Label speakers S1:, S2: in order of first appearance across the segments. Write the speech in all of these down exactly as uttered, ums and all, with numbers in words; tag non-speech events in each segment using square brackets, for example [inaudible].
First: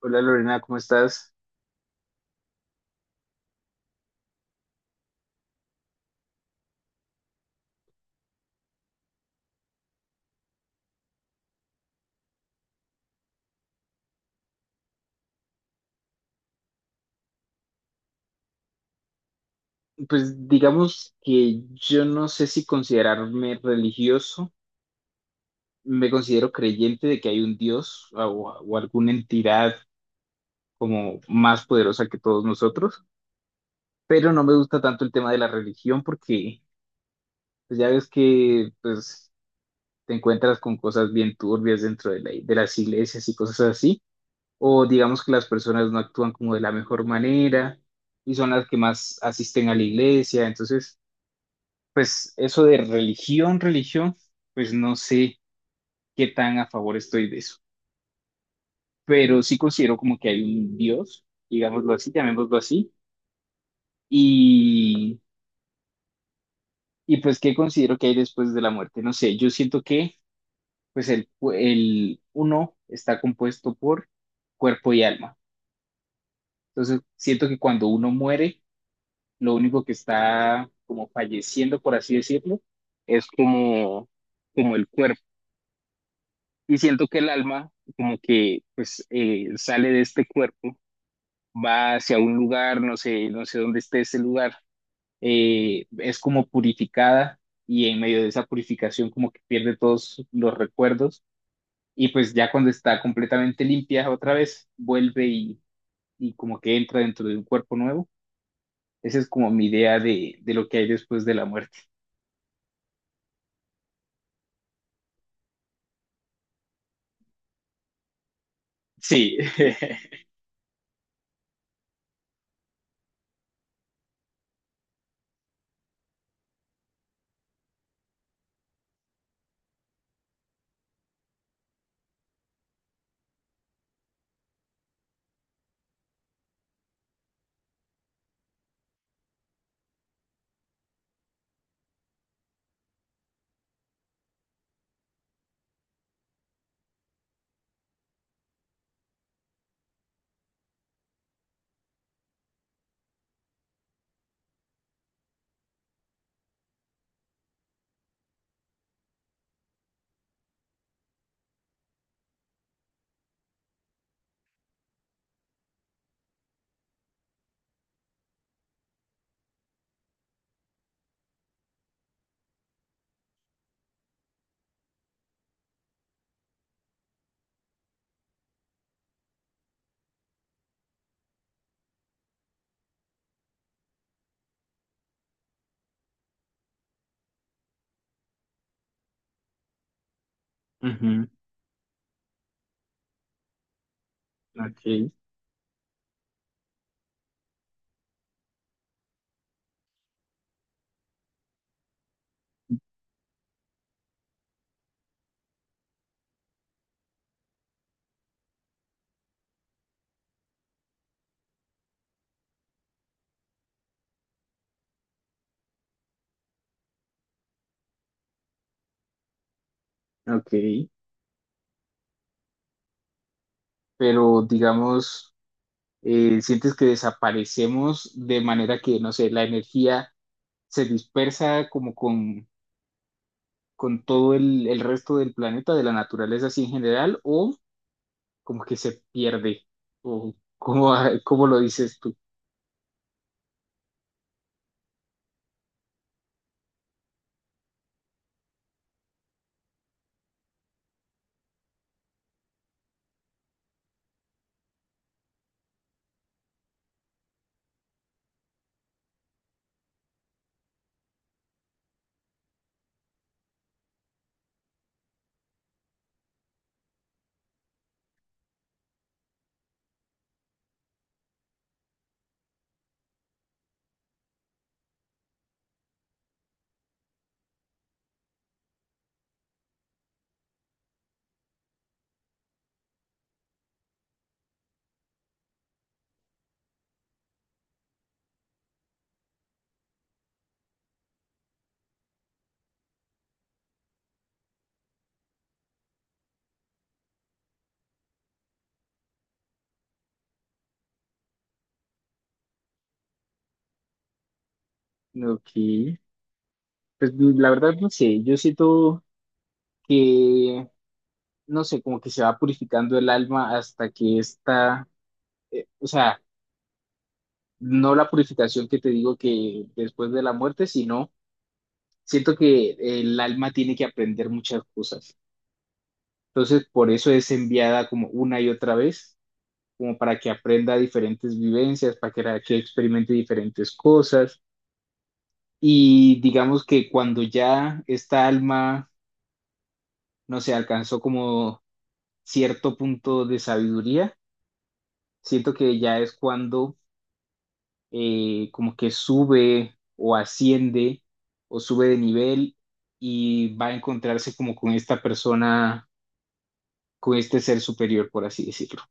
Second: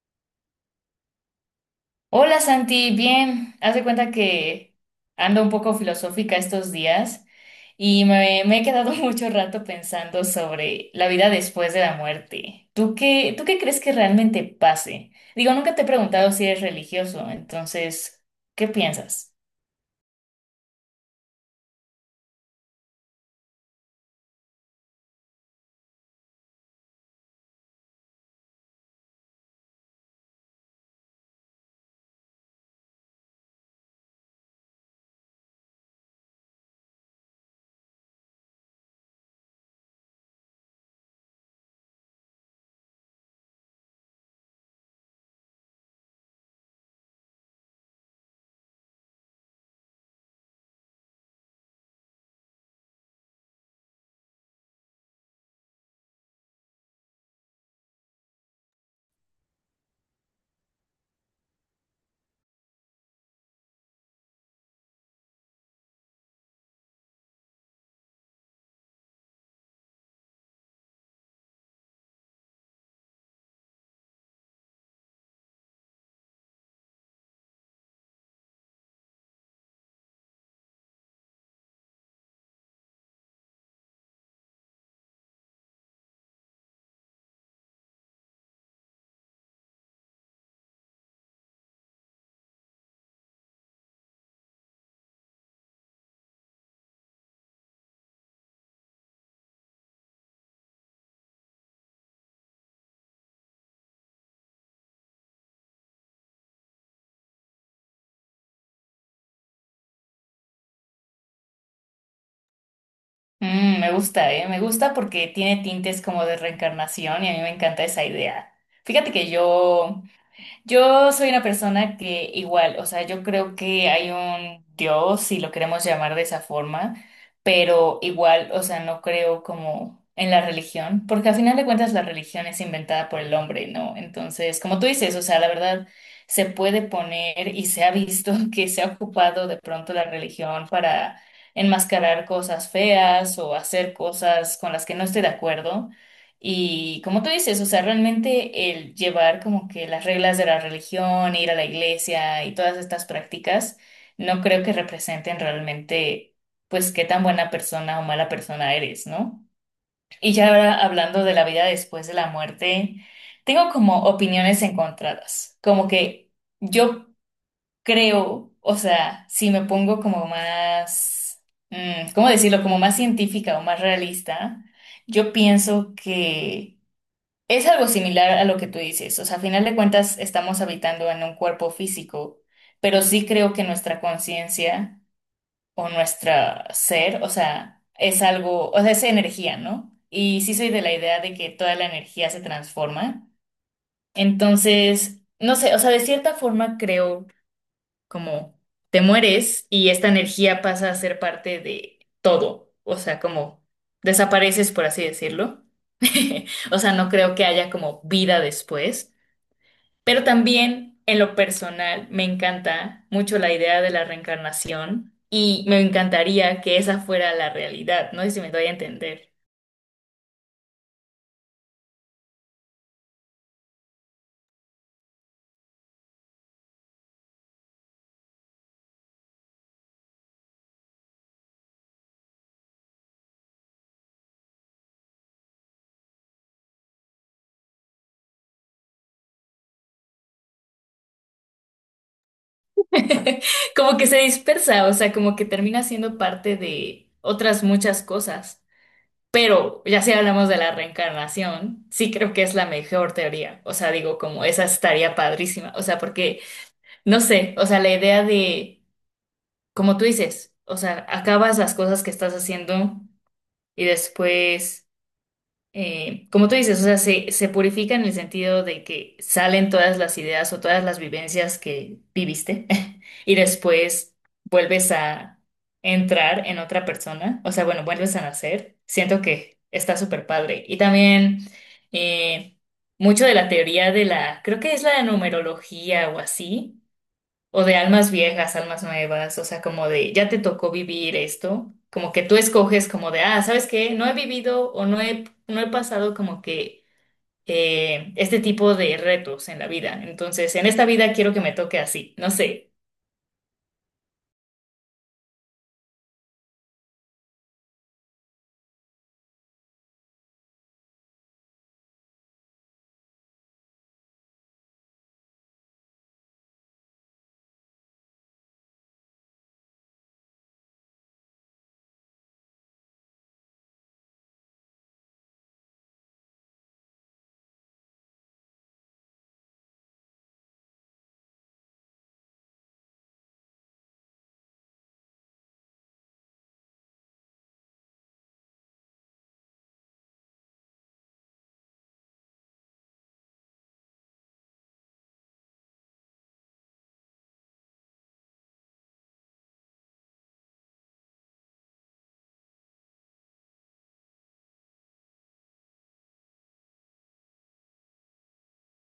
S1: Hola Lorena, ¿cómo estás?
S2: Hola Santi, bien. Haz de cuenta que ando un poco filosófica estos días y me, me he quedado [laughs] mucho rato pensando sobre la vida después de la muerte. ¿Tú qué, tú qué crees que realmente pase? Digo, nunca te he preguntado si eres religioso, entonces, ¿qué piensas?
S1: Pues digamos que yo no sé si considerarme religioso, me considero creyente de que hay un Dios o, o alguna entidad como más poderosa que todos nosotros, pero no me gusta tanto el tema de la religión porque pues, ya ves que pues, te encuentras con cosas bien turbias dentro de la- de las iglesias y cosas así, o digamos que las personas no actúan como de la mejor manera y son las que más asisten a la iglesia, entonces. Pues eso de religión, religión, pues no sé qué tan a favor estoy de eso, pero sí considero como que hay un Dios, digámoslo así, llamémoslo así, y, y pues qué considero que hay después de la muerte, no sé, yo siento que pues el, el uno está compuesto por cuerpo y alma, entonces siento que cuando uno muere, lo único que está como falleciendo, por así decirlo, es como, como el cuerpo. Y siento que el alma como que pues eh, sale de este cuerpo, va hacia un lugar, no sé, no sé dónde esté ese lugar, eh, es como purificada y en medio de esa purificación como que pierde todos los recuerdos y pues ya cuando está completamente limpia otra vez vuelve y, y como que entra dentro de un cuerpo nuevo. Esa es como mi idea de, de lo que hay después de la muerte.
S2: Mm, me gusta, ¿eh? Me gusta porque tiene tintes como de reencarnación y a mí me encanta esa idea. Fíjate que
S1: Sí.
S2: yo Yo soy una persona que igual, o sea, yo creo que hay un Dios, si lo queremos llamar de esa forma, pero igual, o sea, no creo como en la religión, porque al final de cuentas la religión es inventada por el hombre, ¿no? Entonces, como tú dices, o sea, la verdad se puede poner y se ha visto [laughs] que se ha ocupado de pronto la religión para enmascarar cosas feas o hacer cosas con las que no estoy de acuerdo. Y como tú dices, o sea, realmente el llevar como que las reglas de la religión, ir a la iglesia y todas estas prácticas, no creo que representen realmente, pues, qué tan buena persona o mala persona eres, ¿no? Y ya ahora hablando de la vida después de la muerte, tengo como opiniones encontradas, como que yo creo, o sea, si me pongo como más, mm, ¿cómo decirlo? Como más científica o más realista, yo pienso que es algo similar a lo que tú dices, o sea, a final de cuentas estamos habitando en un cuerpo físico, pero sí creo que nuestra conciencia o nuestra ser, o sea, es algo, o sea, es energía, ¿no? Y sí soy de
S1: [laughs]
S2: la idea
S1: Ujú.
S2: de que toda la energía se transforma.
S1: Ok,
S2: Entonces, no sé, o sea, de cierta forma creo como te mueres y esta energía pasa a ser parte de todo, o sea, como desapareces, por así decirlo. [laughs] O sea, no creo que haya como vida después, pero también en lo personal me encanta mucho la idea de la reencarnación y me encantaría que esa fuera la realidad, no sé si me doy a entender.
S1: ok. Pero digamos, eh, sientes que desaparecemos de manera que, no sé, la energía se dispersa como con, con todo el, el resto del planeta, de la naturaleza así en general, o como que se pierde, o cómo, [laughs] cómo lo dices tú.
S2: [laughs] Como que se dispersa, o sea, como que termina siendo parte de otras muchas cosas. Pero ya si hablamos de la reencarnación, sí creo que es la mejor teoría. O sea, digo, como esa estaría padrísima. O sea, porque, no sé, o sea, la idea de, como tú dices, o sea, acabas las cosas que estás haciendo y después eh, como tú dices, o sea, se, se purifica en el sentido de que salen todas las ideas o todas las vivencias que viviste [laughs] y después vuelves a entrar en otra persona, o sea, bueno, vuelves a nacer. Siento que está súper padre. Y también eh, mucho de la teoría de la, creo que es la numerología o así, o de almas viejas, almas nuevas, o sea, como de ya te tocó vivir esto, como que tú escoges como de, ah, ¿sabes qué? No he vivido o no he, no he pasado como que eh, este tipo de retos en la vida. Entonces, en esta vida quiero que me toque así, no sé.
S1: Ok, pues la verdad no sé, yo siento que, no sé, como que se va purificando el alma hasta que está, eh, o sea, no la purificación que te digo que después de la muerte, sino. Siento que el alma tiene que aprender muchas cosas. Entonces, por eso es enviada como una y otra vez, como para que aprenda diferentes vivencias, para que, para que experimente diferentes cosas. Y digamos que cuando ya esta alma, no sé, alcanzó como cierto punto de sabiduría, siento que ya es cuando eh, como que sube o asciende o sube de nivel y va a encontrarse como con esta persona con este ser superior, por así decirlo.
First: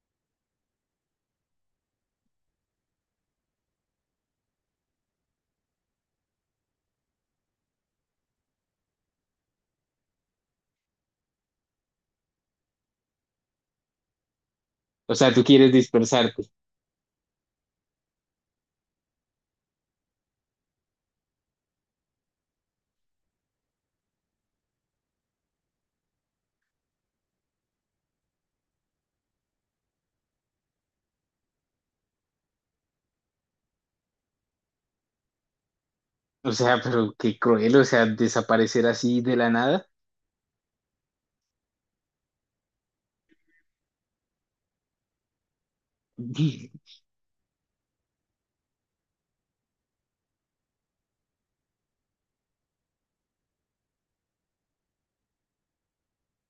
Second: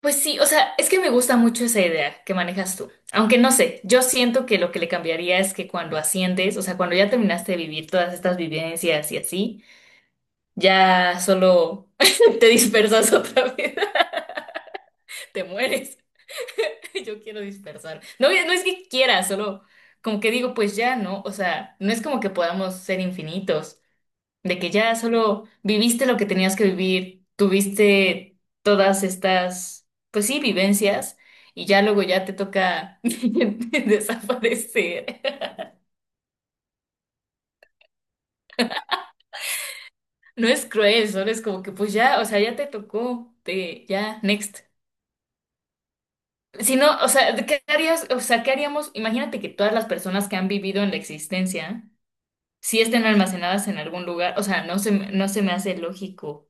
S2: Pues sí, o sea, es que me gusta mucho esa idea que manejas tú. Aunque no sé, yo siento que lo que le cambiaría es que cuando asciendes, o sea, cuando ya terminaste de vivir todas estas vivencias y así, ya solo [laughs] te dispersas otra vez,
S1: O sea,
S2: [laughs]
S1: tú
S2: te
S1: quieres
S2: mueres.
S1: dispersarte.
S2: [laughs] Yo quiero dispersar. No, no es que quiera, solo como que digo, pues ya, ¿no? O sea, no es como que podamos ser infinitos, de que ya solo viviste lo que tenías que vivir, tuviste todas estas, pues sí, vivencias, y ya luego ya te toca [laughs] desaparecer.
S1: O sea, pero qué cruel, o sea, desaparecer así de la nada.
S2: No es cruel, solo es como que pues ya, o sea, ya te tocó, te, ya, next. Si
S1: [laughs]
S2: no, o sea, ¿qué harías? O sea, ¿qué haríamos? Imagínate que todas las personas que han vivido en la existencia sí estén almacenadas en algún lugar, o sea, no se, me- no se me hace lógico.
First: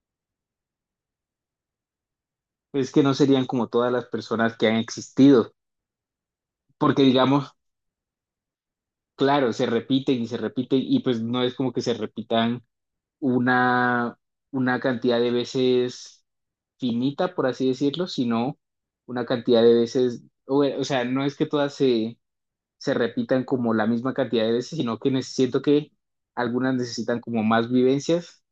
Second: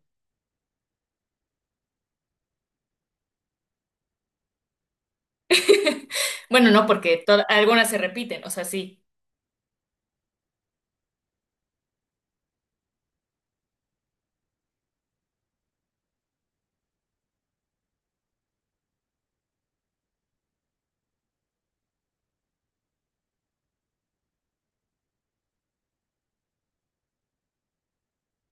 S1: Es que no serían como todas las personas que han existido,
S2: [laughs] Bueno, no,
S1: porque
S2: porque to-
S1: digamos,
S2: algunas se repiten, o sea, sí.
S1: claro, se repiten y se repiten y pues no es como que se repitan una, una cantidad de veces finita, por así decirlo, sino una cantidad de veces, o, o sea, no es que todas se se repitan como la misma cantidad de veces, sino que ne- siento que algunas necesitan como más vivencias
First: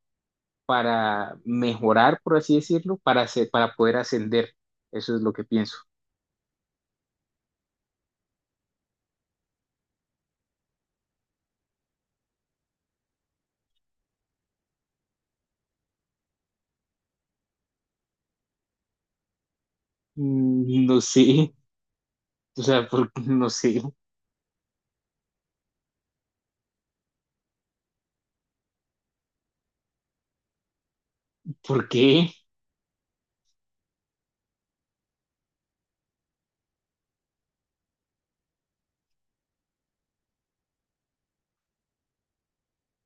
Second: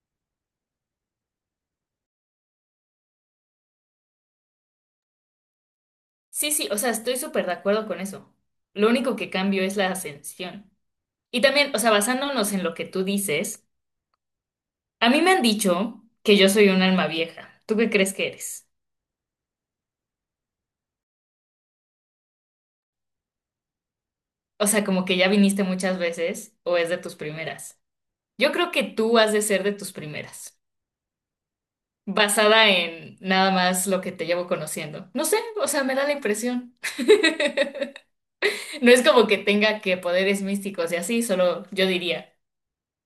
S1: para mejorar, por así decirlo, para, hacer- para poder ascender. Eso es lo que pienso.
S2: Sí, sí, o sea, estoy súper de acuerdo con eso. Lo único que cambio es la ascensión. Y también, o sea, basándonos en lo que tú dices, a mí me han dicho que yo soy un alma vieja. ¿Tú qué crees que eres?
S1: Mm, no sé, o sea, por- [laughs] no sé
S2: O sea, como que ya viniste muchas veces o es de tus primeras. Yo creo que tú has de ser de tus primeras.
S1: por qué,
S2: Basada en nada más lo que te llevo conociendo. No sé, o sea, me da la impresión. [laughs] No es como que tenga que poderes místicos y así, solo yo diría.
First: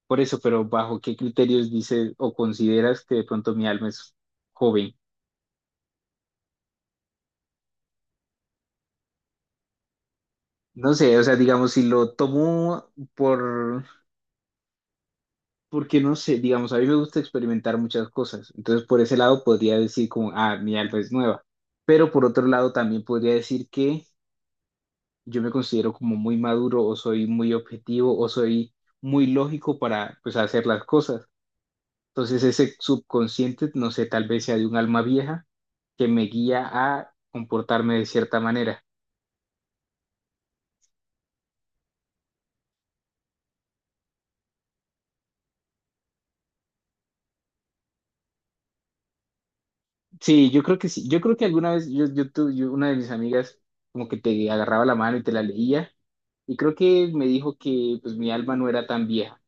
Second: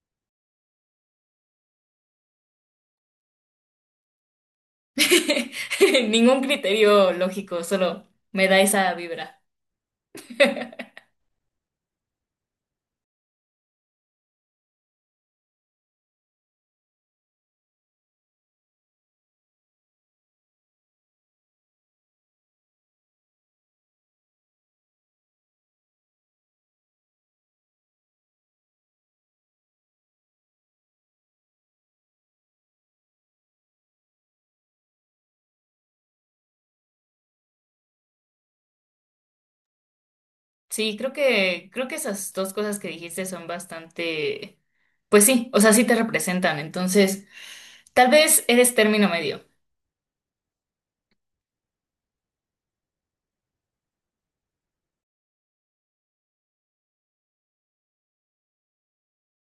S1: por eso, pero bajo qué criterios dices o consideras que de pronto mi alma es joven.
S2: [laughs] Ningún criterio lógico, solo me da esa vibra.
S1: No sé, o sea, digamos, si lo tomo por, porque no sé, digamos, a mí me gusta experimentar muchas cosas, entonces por ese lado podría decir como, ah, mi alma es nueva, pero por otro lado también podría decir que yo me considero como muy maduro o soy muy objetivo o soy muy lógico para pues hacer las cosas. Entonces ese subconsciente, no sé, tal vez sea de un alma vieja que me guía a comportarme de cierta manera.
S2: Sí, creo que, creo que esas dos cosas que dijiste son bastante, pues sí, o sea, sí te representan. Entonces, tal vez eres término medio.
S1: Sí, yo creo que sí, yo creo que alguna vez yo, yo, tu- yo- una de mis amigas como que te agarraba la mano y te la leía. Y creo que me dijo que pues mi alma no era tan vieja,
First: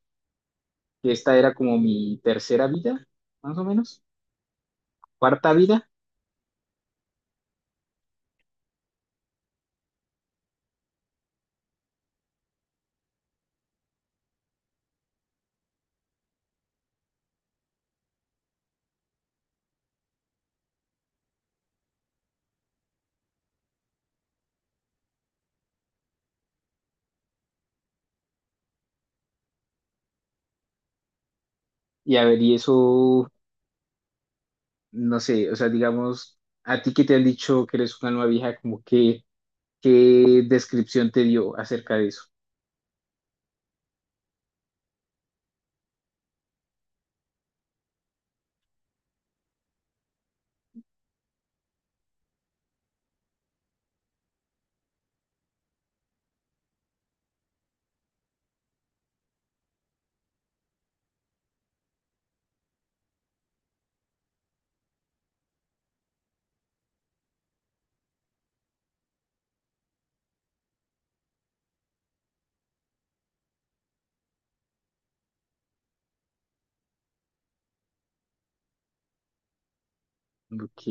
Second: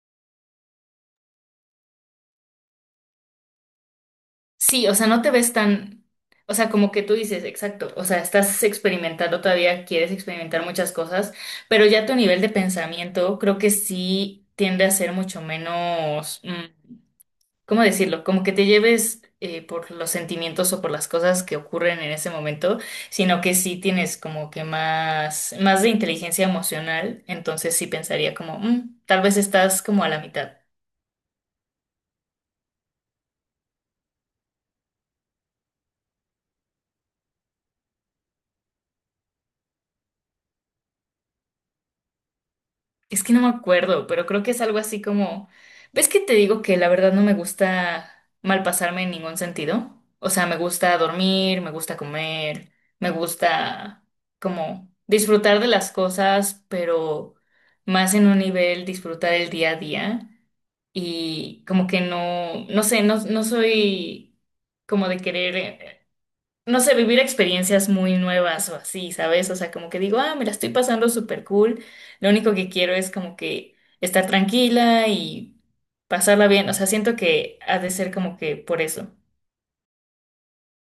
S1: que esta era como mi tercera vida, más o menos,
S2: Sí, o sea, no te
S1: cuarta
S2: ves
S1: vida.
S2: tan, o sea, como que tú dices, exacto, o sea, estás experimentando todavía, quieres experimentar muchas cosas, pero ya tu nivel de pensamiento creo que sí tiende a ser mucho menos, mm, ¿cómo decirlo? Como que te lleves eh, por los sentimientos o por las cosas que ocurren en ese momento, sino que sí tienes como que más, más, de inteligencia emocional, entonces sí pensaría como, "Mm, tal vez estás como a la mitad".
S1: Y a ver, y eso, no sé, o sea, digamos, a ti que te han dicho que eres un alma vieja, como que, ¿qué descripción te dio acerca de eso?
S2: Es que no me acuerdo, pero creo que es algo así como, ¿ves que te digo que la verdad no me gusta malpasarme en ningún sentido? O sea, me gusta dormir, me gusta comer, me gusta como disfrutar de las cosas, pero más en un nivel disfrutar el día a día y como que no, no sé, no, no soy como de querer no sé, vivir experiencias muy nuevas o así, ¿sabes? O sea, como que digo, ah, me la estoy pasando súper cool. Lo único que quiero es como que estar tranquila y pasarla bien. O sea, siento que ha de ser como que por eso.
S1: Ok,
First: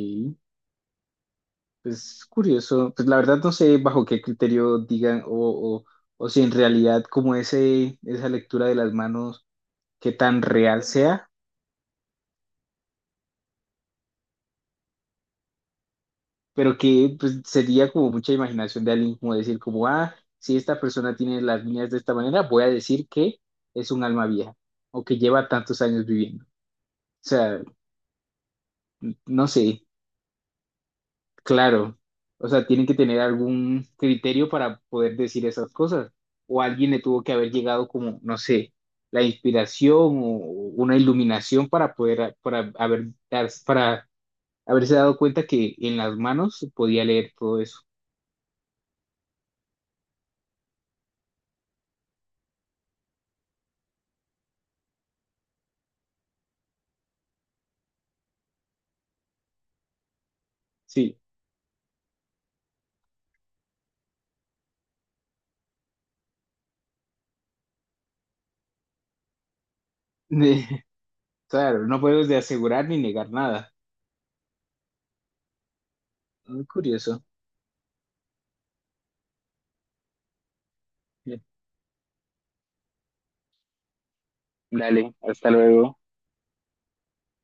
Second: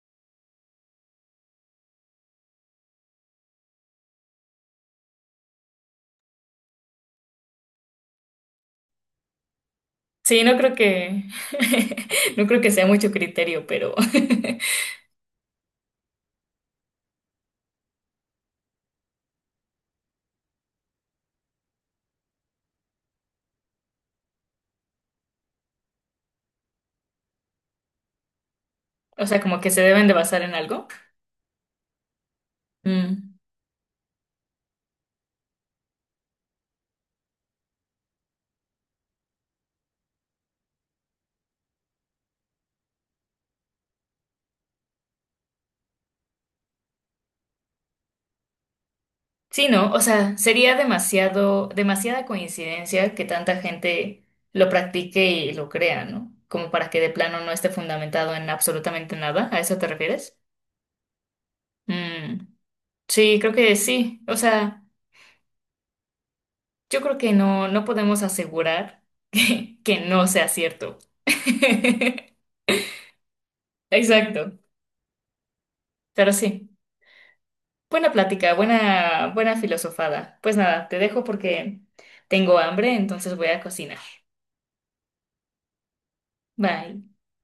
S1: pues curioso. Pues la verdad no sé bajo qué criterio digan o, o, o si en realidad como ese, esa lectura de las manos, qué tan
S2: Sí, no creo
S1: real
S2: que,
S1: sea.
S2: [laughs] no creo que sea mucho criterio, pero,
S1: Pero que pues, sería como mucha imaginación de alguien como decir como, ah, si esta persona tiene las líneas de esta manera, voy a decir que es un alma vieja o que lleva tantos años viviendo. O sea,
S2: [laughs] o sea,
S1: no
S2: como que se
S1: sé,
S2: deben de basar en algo.
S1: claro. O sea, tienen que tener algún criterio para poder decir esas cosas. O alguien le tuvo que haber llegado como, no sé, la inspiración o una iluminación para poder, para haber, para haberse dado cuenta que en las manos podía leer todo eso.
S2: Sí, ¿no? O sea, sería demasiado, demasiada coincidencia que tanta gente lo practique y lo crea, ¿no? Como para que de plano no esté fundamentado en absolutamente nada. ¿A eso te refieres?
S1: Sí.
S2: Mm, sí, creo que sí. O sea, yo creo que no, no podemos asegurar [laughs] que, que no sea
S1: [laughs]
S2: cierto. [laughs]
S1: Claro, no puedes de asegurar ni negar nada.
S2: Exacto. Pero
S1: Muy
S2: sí.
S1: curioso.
S2: Buena plática, buena, buena filosofada. Pues nada, te dejo porque tengo hambre, entonces voy a cocinar.
S1: Dale, hasta luego.
S2: Bye.